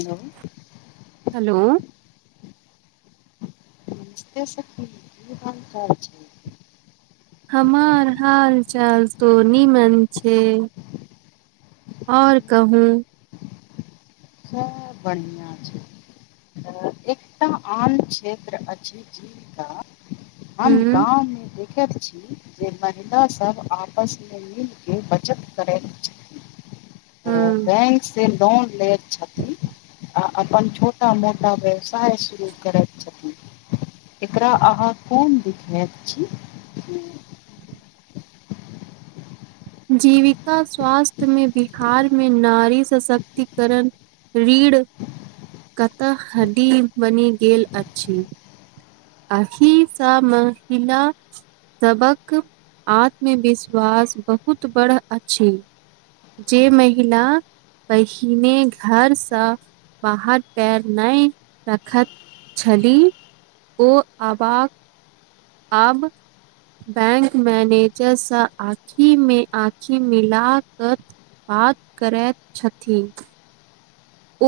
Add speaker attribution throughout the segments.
Speaker 1: Hello
Speaker 2: hello.
Speaker 1: बस छै [unintelligible]
Speaker 2: हमर हाल चाल तो नीमन छै। ओर कहू।
Speaker 1: सभ बढ़िआ छै एकटा आन क्षेत्र अछि जीनका हम
Speaker 2: हूं
Speaker 1: गाव मे दे देख छी जे महिला सभ आपस मे मील के बचत करैत छथि अ
Speaker 2: हूं
Speaker 1: बैक से लोन लैत छथिन अपन छोटा मोटा व्यवसाय शुरू करैत छथिन। एकरा अहाँ कोन देखैत छै ह
Speaker 2: जीविका स्वास्थ्य मे बिहारमे नारी सशक्तिकरण रीढ़ कतडी बनि गेल अछि। अही सा महिला। सभ केँ आत्मविश्वास बहुत बड़ अछि। जे महिला। पहिने घर से बाहर पैर नहि रखत छली ओ अवा कऽ आब। बैक मैनेजरसँ आखि मे आँखि मिलाकत बात करैत छथिन।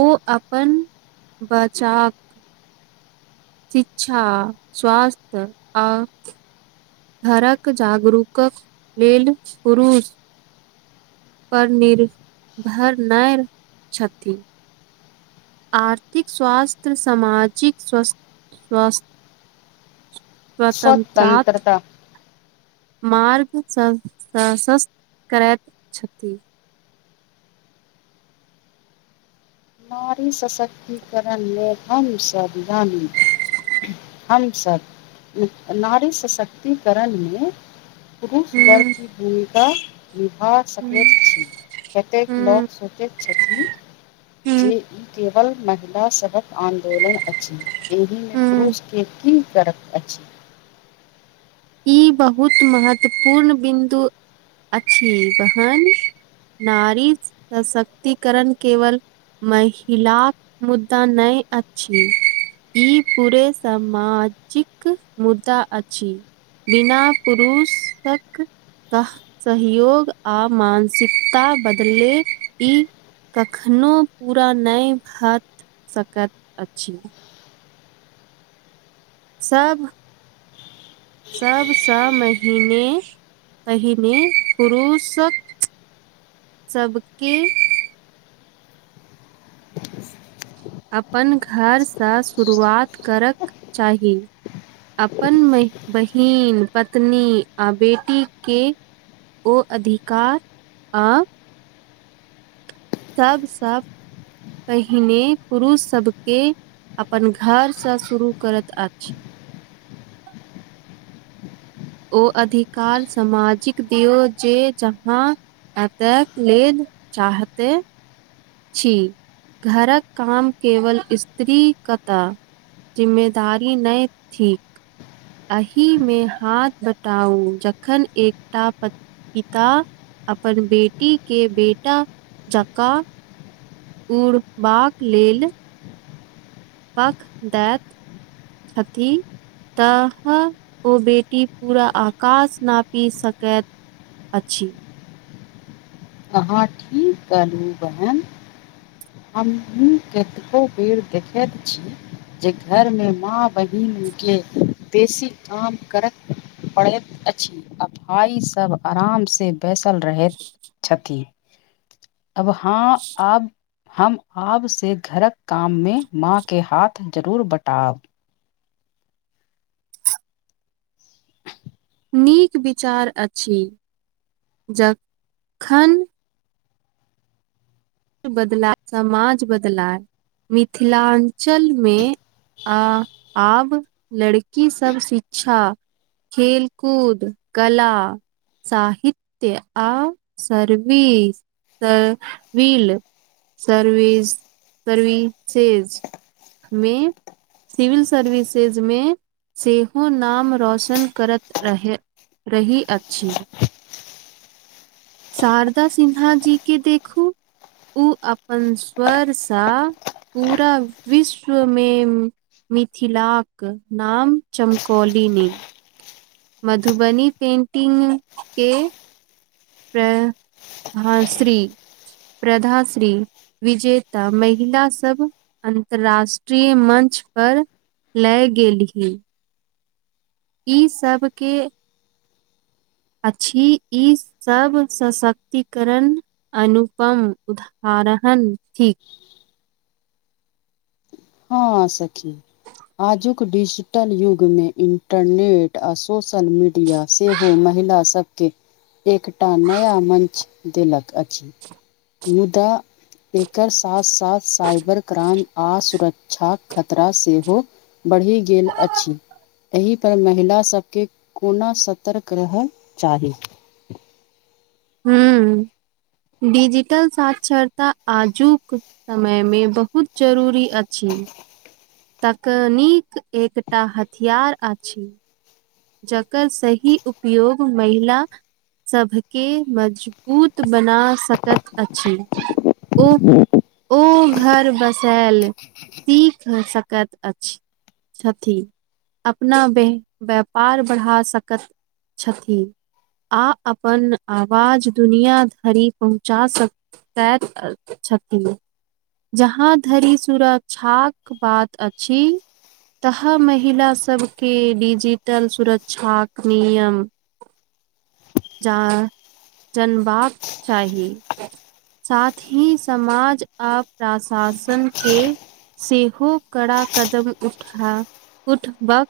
Speaker 2: ओ अपन बच्चा शिक्षा स्वस्थ आ घर कऽ जागरूक लेलऽ पुरुष पर नै निर्भर नहि छथि आर्थिक स्वास्थ्य सामाजिक स्वस स्वस्थ स्वतंत्रात
Speaker 1: स्वतंत्रता
Speaker 2: मार्गसँ सशस्त करैत छथि
Speaker 1: हमारी सशक्तिकरण मे हमस विधानी हम सभ नारी सशक्तिकरण मे पुरुष वर्ग की भूमिका निभा सकैत छी। कतेक लोक सोचैत छथिन जे ई केवल महिला सभक आन्दोलन अछि एहिमे पुरुषके की करबै
Speaker 2: ई बहुत महत्वपूर्ण बिन्दु अछि बहन नारी सशक्तिकरण केवल महिलाक मुद्दा नहि अछि ई पूरे सामाजिक मुद्दा अछि बिना पुरुषक सहयोग आ मानसिकता बदले ई कखनो पूरा नहि भा सकत अछि सब सबसँ महीने कहिने पुरुषक सबके अपन घरसँ शुरुआत करक चाहि अपन बहिन पत्नी आ बेटी के ओ अधिकार आब सबसँ पहिने पुरुष सबके अपन घर से शुरू करत अछि ओ अधिकार सामाजिक दऔ जे जहाँ एतक लेल चाहते छी घरक काम केवल स्त्री करत जिम्मेदारी नहि थिक अहि मे हाथ बटाउ जखन एकटा पिता अपन बेटी के बेटा जका उड़बाक लेल पख दैत हथी तह ओ बेटी पूरा आकाश नापी सकैत अच्छ
Speaker 1: अहाँ ठीक कहलिये बहन हमहि कतेको बेर देखैत छीये जे घरमे माँ बहिन बेसी काम करत पढ़ैत अछि भाइ सब आराम से बैसल रहैत
Speaker 2: [unintelligible]
Speaker 1: छति ह अब हँ आब हम आबसे घरक काममे माँके हाथ जरूर बँटाब
Speaker 2: नीक विचार अछि जखन बदला समाज बदलाय मिथिलाञ्चलमे आ आब लड़की सब शिक्षा खेलकूद कला साहित्य आ सर्वी से वील सर्विस सर्विसेज मे सिविल सर्विसेजमे सेहो नाम रौशन करत रहैत रही अछि शारदा सिन्हा जी के देखू ओ अपन स्वरसँ पूरा विश्वमे मिथिलाक नाम चमकौलिन मधुबनी पेंटिंग केँ प्र [inaudible] श्री [inaudible] प्रधा श्री विजेता महिला सब अन्तर्राष्ट्रीय मंच पर लए गेलही ई सबके अछि इ सब सशक्तिकरण अनुपम उदरण थी
Speaker 1: हँ सखी आजुक डिजिटल युगमे इन्टरनेट आ सोशल मड डिया से हो महिला सब केँ एकटा नया मंच देलक अछि [inaudible] मुदा एकर सास आ साइबर क्राइम आ सुर क्षा खतरा सेहो बढ़ि गेल अछि एहि पर महिला सबके कोना सर्तक रहय चाही
Speaker 2: हू [inaudible] डिजिटल साक्षरता आजुक समय मे बहुत जरूरी अछि तकनीक एकटा हथियार अछि जकर सही उपयोग महिला सबके मजबूत बना सकैत अछि ओ ओ घर बसायल [inaudible] सीख सकैत अछि छथि [inaudible] अपना बे पार बढ़ा सकैत [inaudible] छथि आ अपन आवाज दुनिआ धरि पहुँचा सक [unintelligible] जहाँ धरि सुरक्षाक बात अछि तह महिला सबके डीजी टल सुरक्षाक नियम [inaudible] जा जनबाक चाही साथ ही समाज आ प्रशासन केँ सेहो कड़ा कदम उठा उठबाक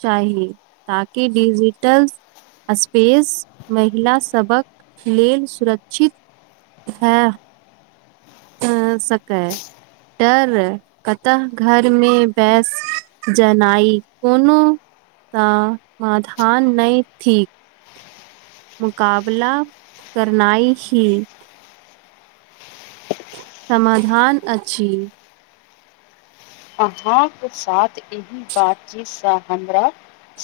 Speaker 2: चाही ताकि डिजिटल स्पेस महिला सबक लेल सुरक्षित हँ [unintelligible] सकै तै नै कतऽ घरमे बस जेनाइ कोनो तऽ माधान नहि थीक मुकाबला करनाई ही समाधान अछि
Speaker 1: अहाँ केँ साथ एहि बातचीतसँ हमरा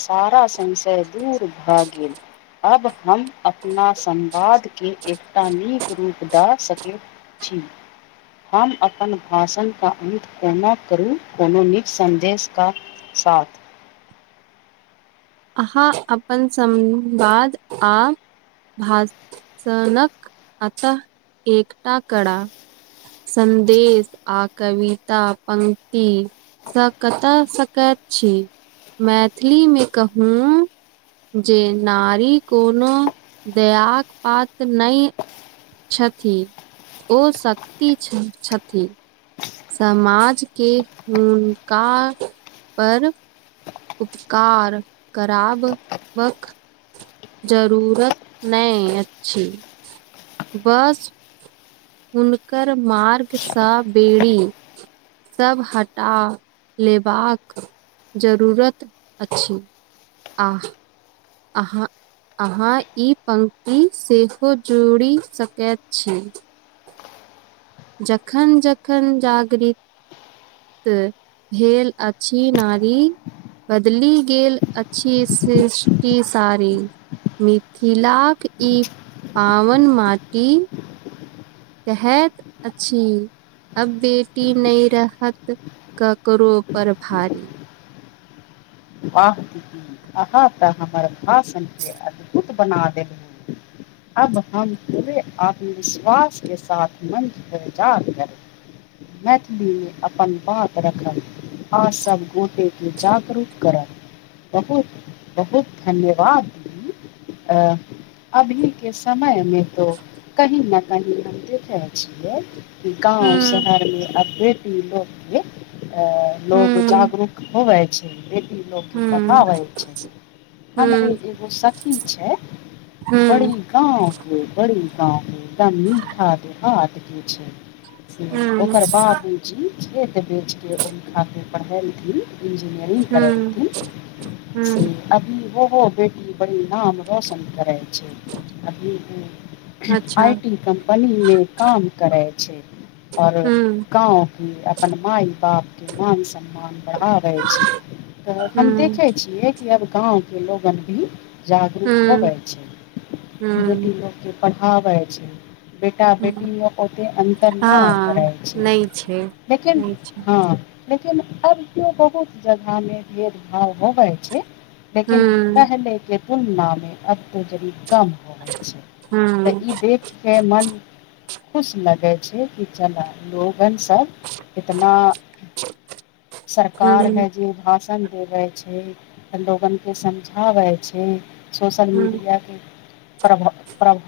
Speaker 1: सारा संशय दूर भऽ गेल अब हम अपना संवादकेँ एकटा नीक रूप दऽ सकैत छी हम अपन भाषणके अन्त कोना करू कोनो नीक सन्देश केँ साथ
Speaker 2: हँ अपन संवाद आ भासनकक अत एकटा करा सन्देश आ कविता पंक्तति। स कतय सकैत छी मैथिलीमे कहू जे नारी कोनो दयाकऽ पात नहि छथि ओ शक्त छथि। समाज के हुनका पर। उपकार खराब बक जरूरत नहि अछि बस हुनकार मार्गसँ बेड़ी सभ हटा लेबाकऽ जरूरत अछि अ अहाँ। अहा ई पंक्ति सेहो जोड़ि सकैत छी जखन जखन जागृ भेल अछि नारी। बदलि गेल अछि सृष्टि सारी मिथिला कऽ ई पावन माटि कहैत अछि। अब बेटी नहि रहत करो पर भारी
Speaker 1: अहाँ तऽ हमर भाषण के अद्भुत बना देल अब हम पे आत्मविश्वास के साथ मंच पर जा कर मैथिलीमे अपन बात रखल आ सभ गोटे के जागरू कऽ बहुत बहुत धन्यवाद। अभी के समय मे तो कही न कही हम देखिखै छियै गाव
Speaker 2: हूँ
Speaker 1: शहरमे अ बेटी लोको लोग
Speaker 2: हूँ
Speaker 1: जागरू कऽ होवए छै बेटी लोक के
Speaker 2: हूँ
Speaker 1: पठाबै छै। हमरे
Speaker 2: हूँ
Speaker 1: एगो सखी छै बड़ी।
Speaker 2: हूँ
Speaker 1: गाव के बड़े गाव के एकदम मीठा देहात के छै से
Speaker 2: हूँ
Speaker 1: ओकर बाबूजी खेत बेचके ओहि खातिर पढ़ेलथिन। इंजनियरिंग
Speaker 2: हूँ
Speaker 1: करलड़थि से।
Speaker 2: हूँ
Speaker 1: अभी वहो बेटी बड़ी नाम रोशन करै छै। भऽ
Speaker 2: अच्छा
Speaker 1: आई टी कम्पनी मे काम करै छै आऔर
Speaker 2: हूँ
Speaker 1: गाव कऽ अपन माय बाप के मान सम्मान बढ़ा रहे तऽ हम
Speaker 2: हूँ
Speaker 1: देखै छियै कि आब गाव के लोगन भी जागरू कऽ
Speaker 2: हूँ
Speaker 1: होबै छै
Speaker 2: हूँ
Speaker 1: बेटी लोक के पढ़ाबै छै। बेटा बेटी
Speaker 2: हूँ
Speaker 1: ओत अन्तर न करै
Speaker 2: हँ
Speaker 1: छै।
Speaker 2: नहि छै
Speaker 1: लेकिन
Speaker 2: नहि छै
Speaker 1: ह लेकिन अब केओ बहुत जगहमे भेदभाव होबै छै। लेकिन
Speaker 2: हूँ
Speaker 1: पहिलेके तुलनामे अब तो जदी कम होइ छै। त
Speaker 2: हूँ
Speaker 1: ई देख के मन खुश लगै छै कि जेना लोगन सभ इतना
Speaker 2: हूँ
Speaker 1: सरकार
Speaker 2: हूँ
Speaker 1: है जी। [unintelligible] समझाबै छी सोशल
Speaker 2: हूँ
Speaker 1: मीडिया के प्राभ प्रभ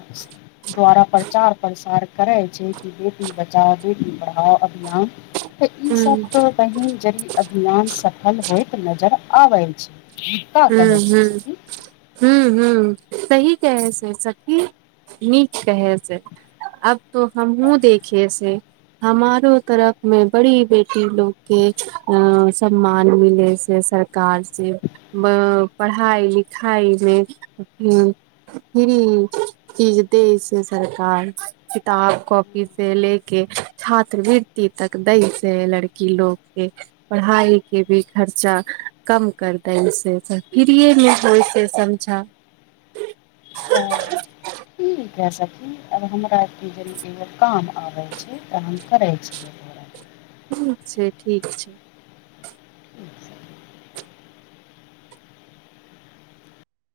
Speaker 1: द्वारा प्रचार। प्रसार करै छै कि बेटी बचाओ बेटी पढ़ाओ अभियान तऽ ई सभ
Speaker 2: हूँ
Speaker 1: तऽ पहि जरी अभियान सफल होइत नजरि आबै छै। का
Speaker 2: हु
Speaker 1: कहै
Speaker 2: हु
Speaker 1: छै सखी
Speaker 2: हु हु सही कहै छै सखी नीक कहे से आब तो हमहु देखेये छै हमारो तरफ मे बड़ी बेटी लोग के अ सम्मान मिले से कार से ब पढ़ाई लिखाई मे फ्री चीज देय छै सरकार किताब कॉपी से लेके छात्रवृति तक दै छै लड़की लोग के पढ़ाई के भी खर्चा कम कर फ्रिये मे होय छै समझा
Speaker 1: ओ ठीक हे सखि आब हमरा के भेल एगो काम आबै छै तऽ हम करै छियै तोरा
Speaker 2: ठीक छै ठीक छै
Speaker 1: ठीक छै